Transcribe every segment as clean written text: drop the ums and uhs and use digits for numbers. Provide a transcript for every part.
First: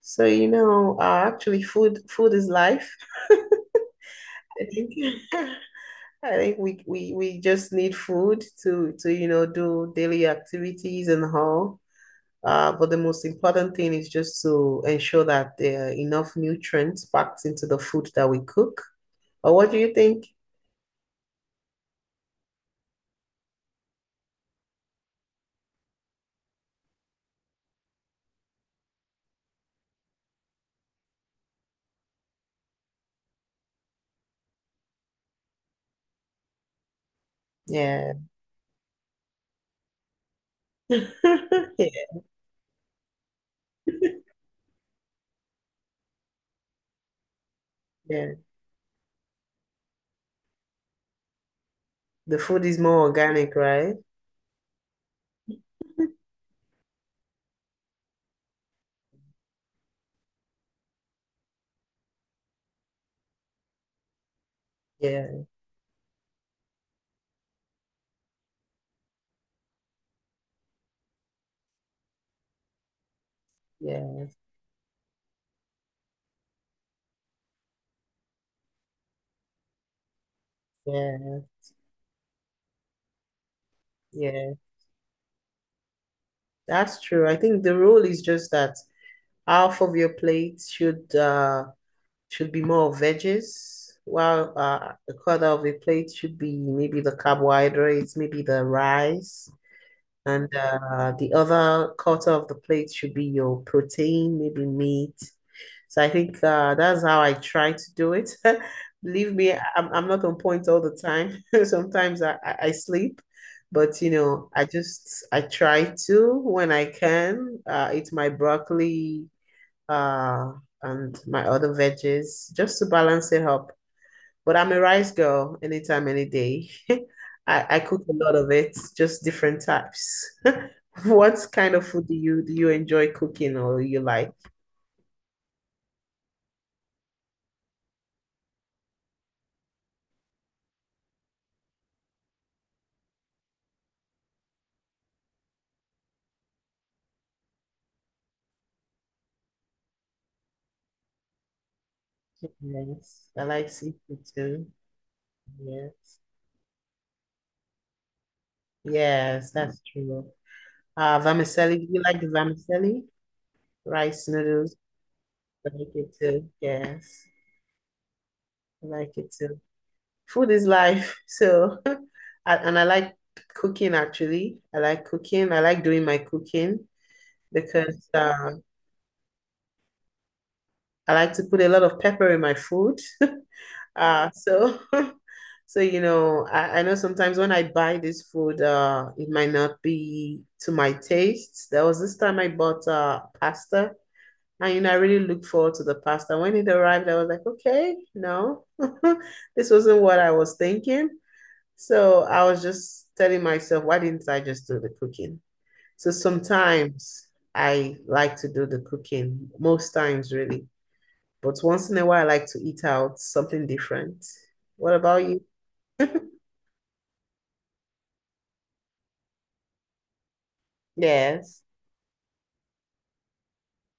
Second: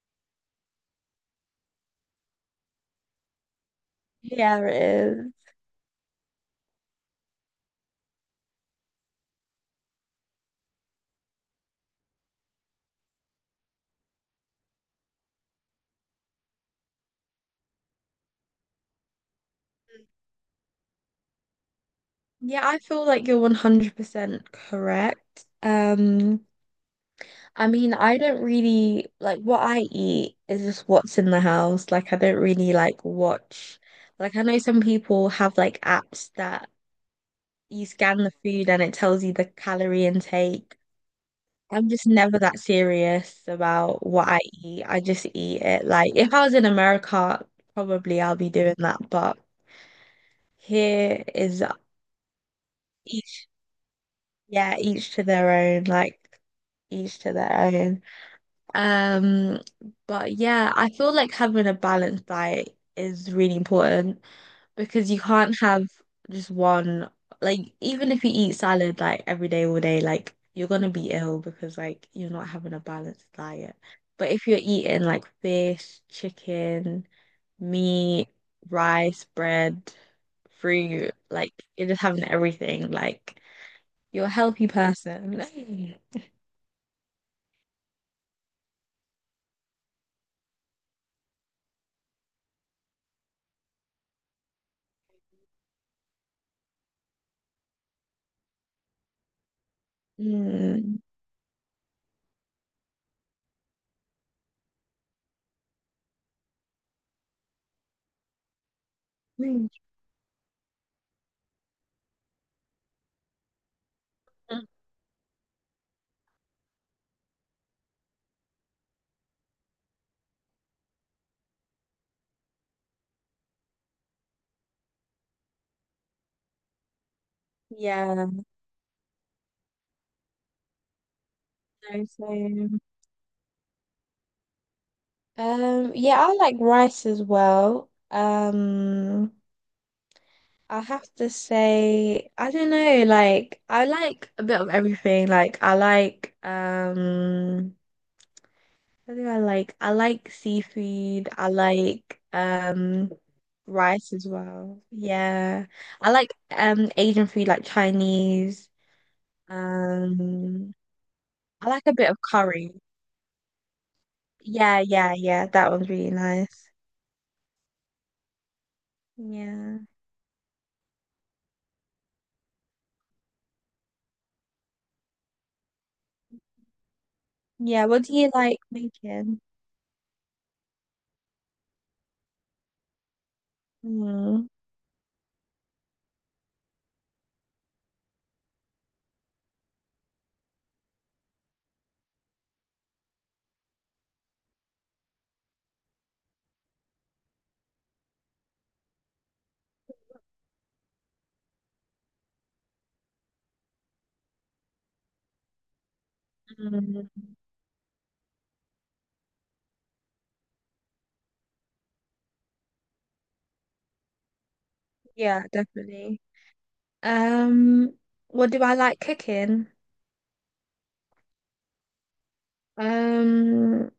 So, you know, actually food is life. Yeah, I it think is. I think we just need food to do daily activities and all. But the most important thing is just to ensure that there are enough nutrients packed into the food that we cook. Or what do you think? Yeah, I feel like you're 100% correct. I mean, I don't really like what I eat is just what's in the house. Like, I don't really like watch. Like, I know some people have like apps that you Yeah. scan the food and it tells you the calorie intake. I'm just Yeah, never that serious about what I eat. I just eat it. Like, if I was in America, probably yeah. I'll be doing that. But here is The food is more each. organic, right? Yeah, each to their own, like each to their own. Um, but yeah, I feel like having a balanced diet is really important because you Yeah, can't have just one, like even if you eat salad like every day, all day, like you're gonna be ill because like you're not having a balanced diet. yeah, But if you're eating like fish, chicken, meat, rice, bread, fruit, yeah, like you're just having everything, like you're a yeah. healthy person. That's true. I think the rule is just that half of your plate should should be more veggies, while a quarter of the plate should be maybe the carbohydrates, maybe the rice, and Mm. The other quarter of the plate should be your protein, maybe meat. So I think that's how I try to do it. Believe me, Mm. I'm not on point all the time. Sometimes I sleep, but you know, I try to when I can eat my broccoli uh, and my other veggies just to balance it up. But I'm a rice girl anytime, any day. I cook a lot Yeah. of it, just different types. What kind of So, food do you so, enjoy cooking or you like? Yeah, I like rice as well. I have to say, I don't know, like I like a bit of everything. Like I like what do I like? I like seafood. I like Yes, I like rice seafood as too. well. Yeah. I Yes. like Asian food like Chinese. Yes, that's true. Um I Vermicelli, like do a you bit of like the curry. vermicelli? Rice noodles, Yeah, yeah, yeah. I That one's like really it too. nice. Yes, I like it too. Yeah. Food is life. So, and I like cooking actually. I like cooking. I like doing my cooking Yeah, what because do you uh, like making? I like to put a lot of pepper in my food. Uh, Mm, so, so I know sometimes when I buy this food, it might not be to my taste. There was this time I bought pasta. And you know, I really looked forward to the pasta. When it arrived, I was like, okay, no, this wasn't what I was thinking. So I was just telling myself, why didn't I just do the cooking? So mm, sometimes I like to do the cooking, most times really. But once in a while, I like to eat out something different. What about yeah, you? definitely. Um, what do I like cooking? Yes. Um,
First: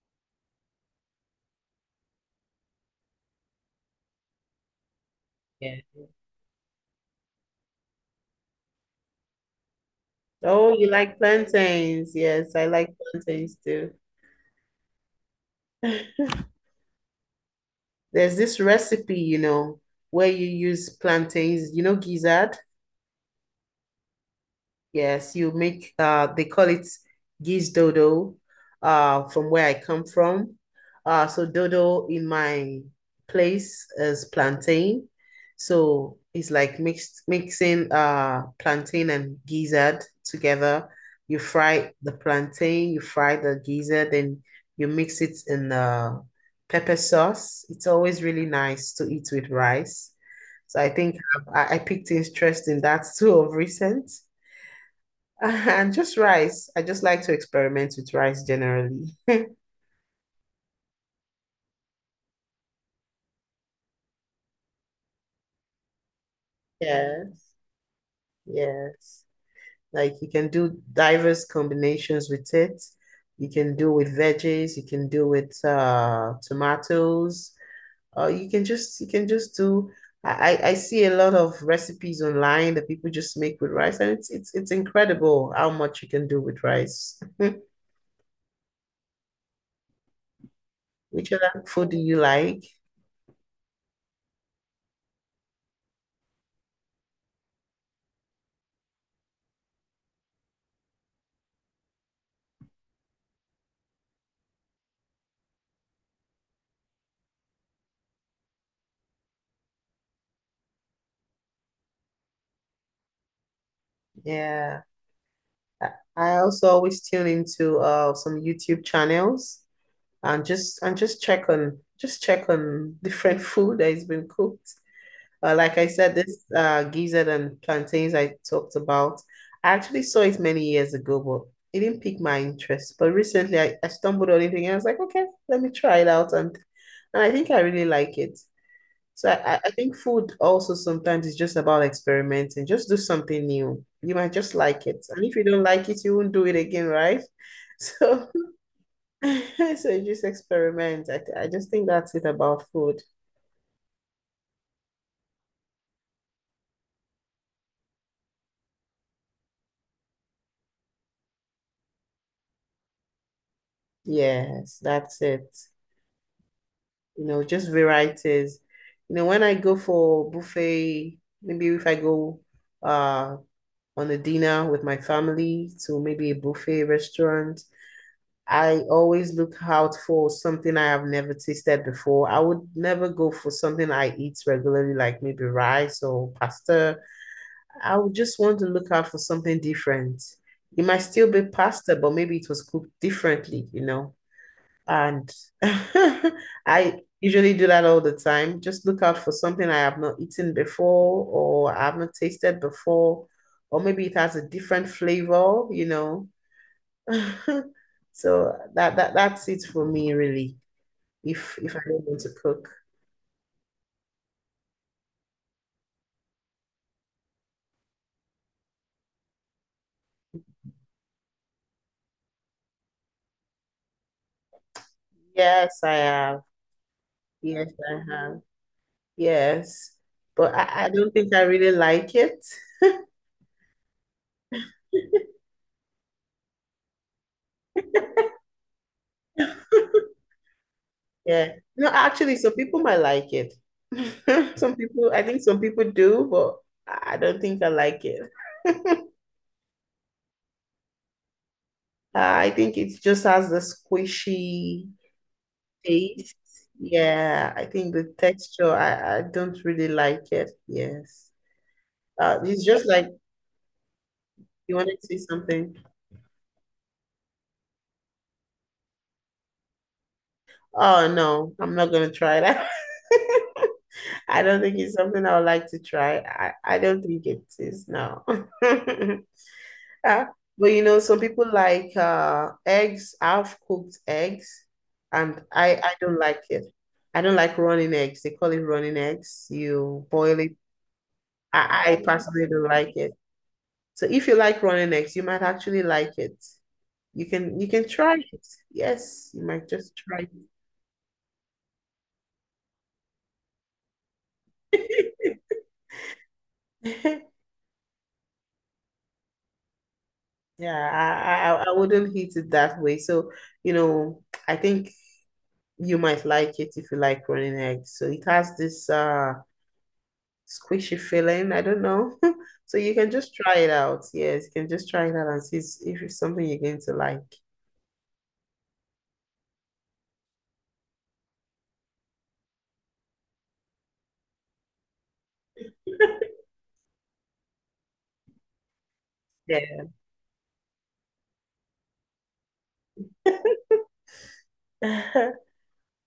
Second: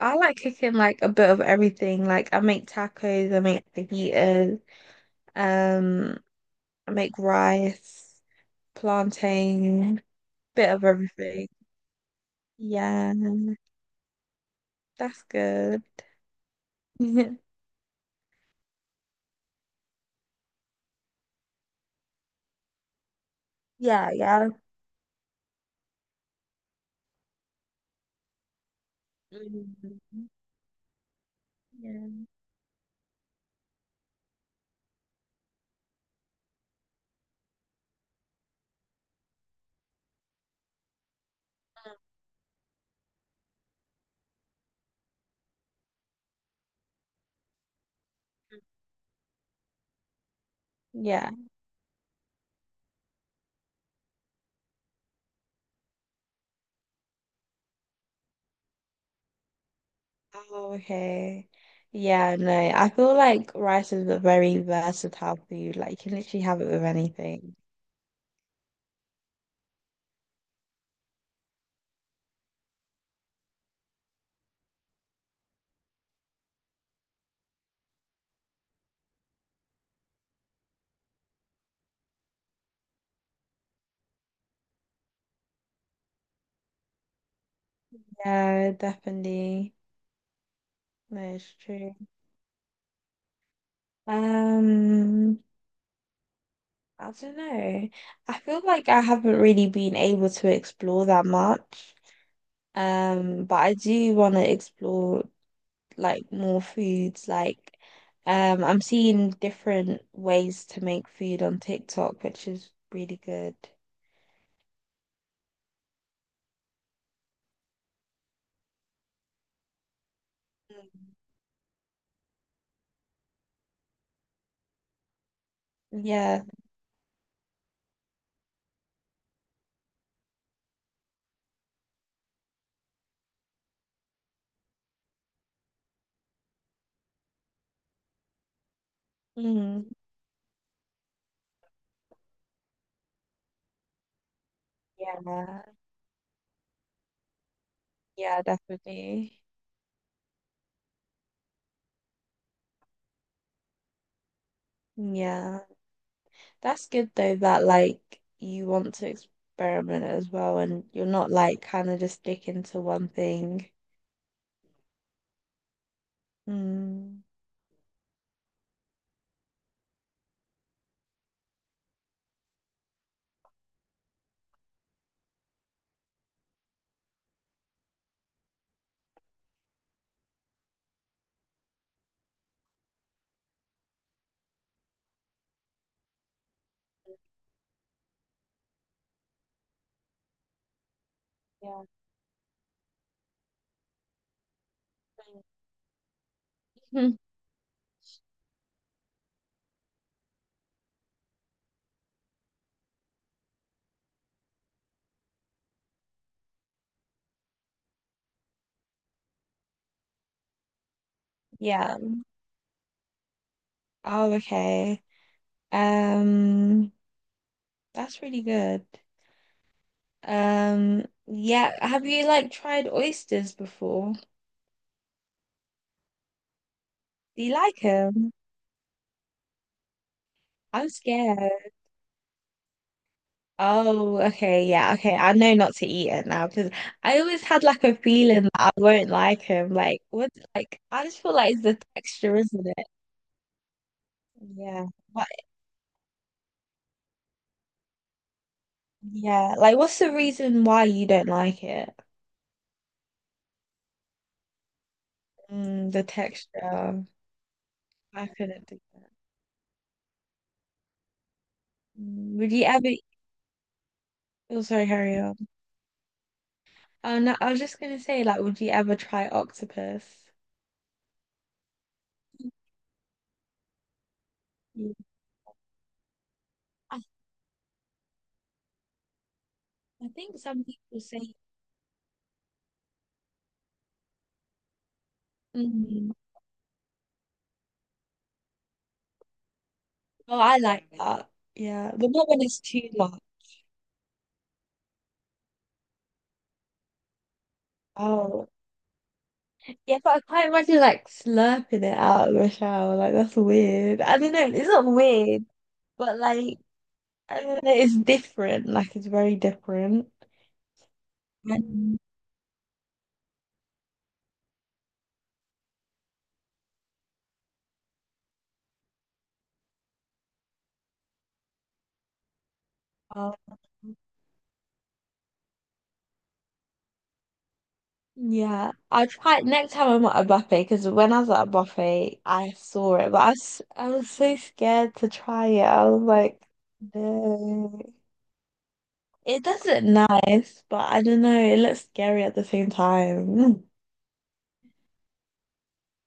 I like cooking like a bit of everything. Like I make tacos, I make fajitas, Yeah. um, I make rice, plantain, bit Oh, of you like everything. plantains? Yes, I like Yeah, plantains too. that's good. There's this recipe, you know, where you use plantains, you know, gizzard. Yeah, yeah. Yes, you make they call it geese dodo from where I come Mm. from. So dodo Yeah. in my place is plantain. So it's like mixed mixing plantain and gizzard together. You fry the plantain, you fry the gizzard, then you mix it in pepper sauce. It's always really nice to eat with rice. So I think Yeah. I picked interest in that too of recent. And just rice. I just like to experiment with rice generally. Oh, okay. Yeah, no, I feel like rice is a very versatile food. Like you can literally have it with Yes, anything. yes. Like you can do diverse combinations with it. You can do with veggies, you can do with tomatoes, or you can just do I see a lot of recipes online that people just make with rice and it's incredible how much you can do with rice. Yeah, definitely. No, Which it's other food true. do you like? Um, I don't know. I feel like I haven't really been able to explore that much. But I do want to explore like more foods. Like, I'm seeing different ways to make food on TikTok, which is really good. Yeah, I I also always tune into some YouTube channels and just check on different food that has been cooked. Like I said, Yeah. this gizzard and plantains I talked about, I actually saw it many years ago, but it didn't pique my interest. But recently, I stumbled on it and I was like, okay, let me try it out, and I think I really like it. So I Mm. think food also sometimes is just about experimenting. Just do something new. You might just like it, and if you don't Yeah. like it, you won't do it again, right? So, Yeah, definitely. so just experiment. I just think that's it about food. Yeah. That's good though that like you want to experiment as well and you're not like kind of just sticking to one thing. Yes, that's it. Mm. You know, just varieties. You know, when I go for buffet, maybe if I go uh on a dinner with my family to maybe a buffet restaurant, I always look out for something I have never tasted before. I would never go for something I eat regularly, like maybe rice or pasta. I would just want to look out for something different. It might still be Yeah. pasta, but maybe it was cooked differently, you know. And I Mm. usually do that all the time. Just look out for something I have not eaten before or I haven't tasted before, or maybe it has a different flavor, you know. So that's it for me really. If I Yeah. don't want to cook. Oh, okay. Um, that's really good. Yeah, have you like tried oysters before? Yes, I have. Do you Yes, like I them? have. Yes. But I I'm don't think I scared. really like it. Oh, okay, yeah, okay. I know not to eat it now because I always had like a feeling that I won't like him. Like, what? Like, I just feel Yeah. like it's the No, actually, texture, some isn't people it? might like it. Some Yeah, people, I but think some people do, but I don't think I like it. uh, yeah, like, what's the reason why you don't like it? I think it just has the squishy Mm, the taste. texture. Yeah, I think the I couldn't texture, do that. I don't really like it. Yes. Mm, would It's you just ever? like Oh, you sorry, want to see carry on. something. Oh no, I was just gonna say, like, would you ever try octopus? Oh, no, I'm not going to try that. I don't think it's Mm. something I would like to try. I I, don't think it is, no. I Yeah. think some But you people know, some say, people like eggs, half cooked eggs, and I mm, don't like it. I don't like running eggs. They call it running eggs. You boil oh, it. I like that. I, Yeah, I but not when personally it's don't too like it. much. So if you like running eggs, you might actually like it. You can try it. Oh, Yes, you might just yeah, but I try can't imagine like slurping it out of a shower. Like that's weird. I don't know. It's not it. weird, but like I don't know. It's different. Like it's very different. Yeah, I And wouldn't eat it that way. So, you know, I think you might like it if you like running eggs. So it has this squishy feeling. I don't know. So you can um, just try it out. Yes, you can just try it out and see if it's something you're going to like. yeah, I'll try it next time I'm at a buffet because when I was at a buffet, I saw it, but I was so scared to try it. I was like, no, it doesn't nice, but I don't know. It looks scary at the same time. Yeah.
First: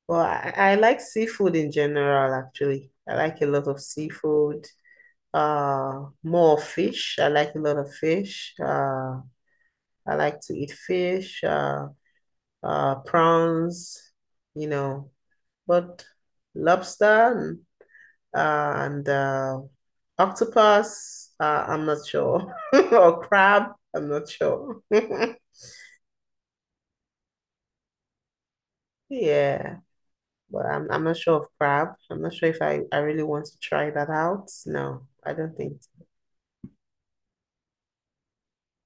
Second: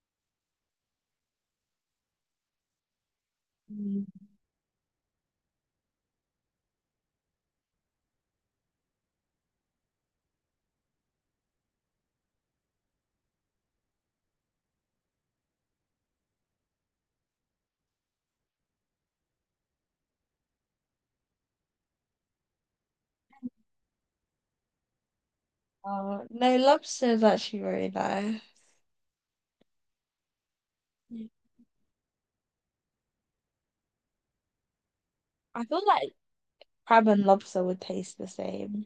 Well, I like seafood in general, actually. I like a lot of seafood. More fish. I like a lot of fish. I like to eat fish, prawns, you know, but lobster, uh, and octopus. I'm not sure, or crab. I'm not sure. Oh, no, lobster is actually really nice. Yeah, but I'm not Yeah. sure of crab. I'm not sure if I really want to try that out. No, I don't I think feel so. like crab and lobster would taste the same.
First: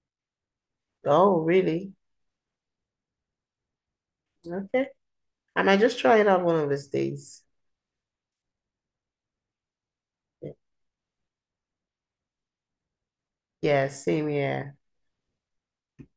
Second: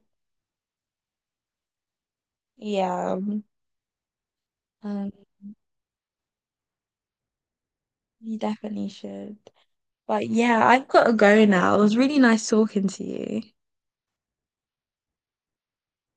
Oh, really? Yeah, Okay. um, I might just try it out one of these days. you definitely should. But yeah, I've got to go now. It was really nice talking to you. Yeah, same here.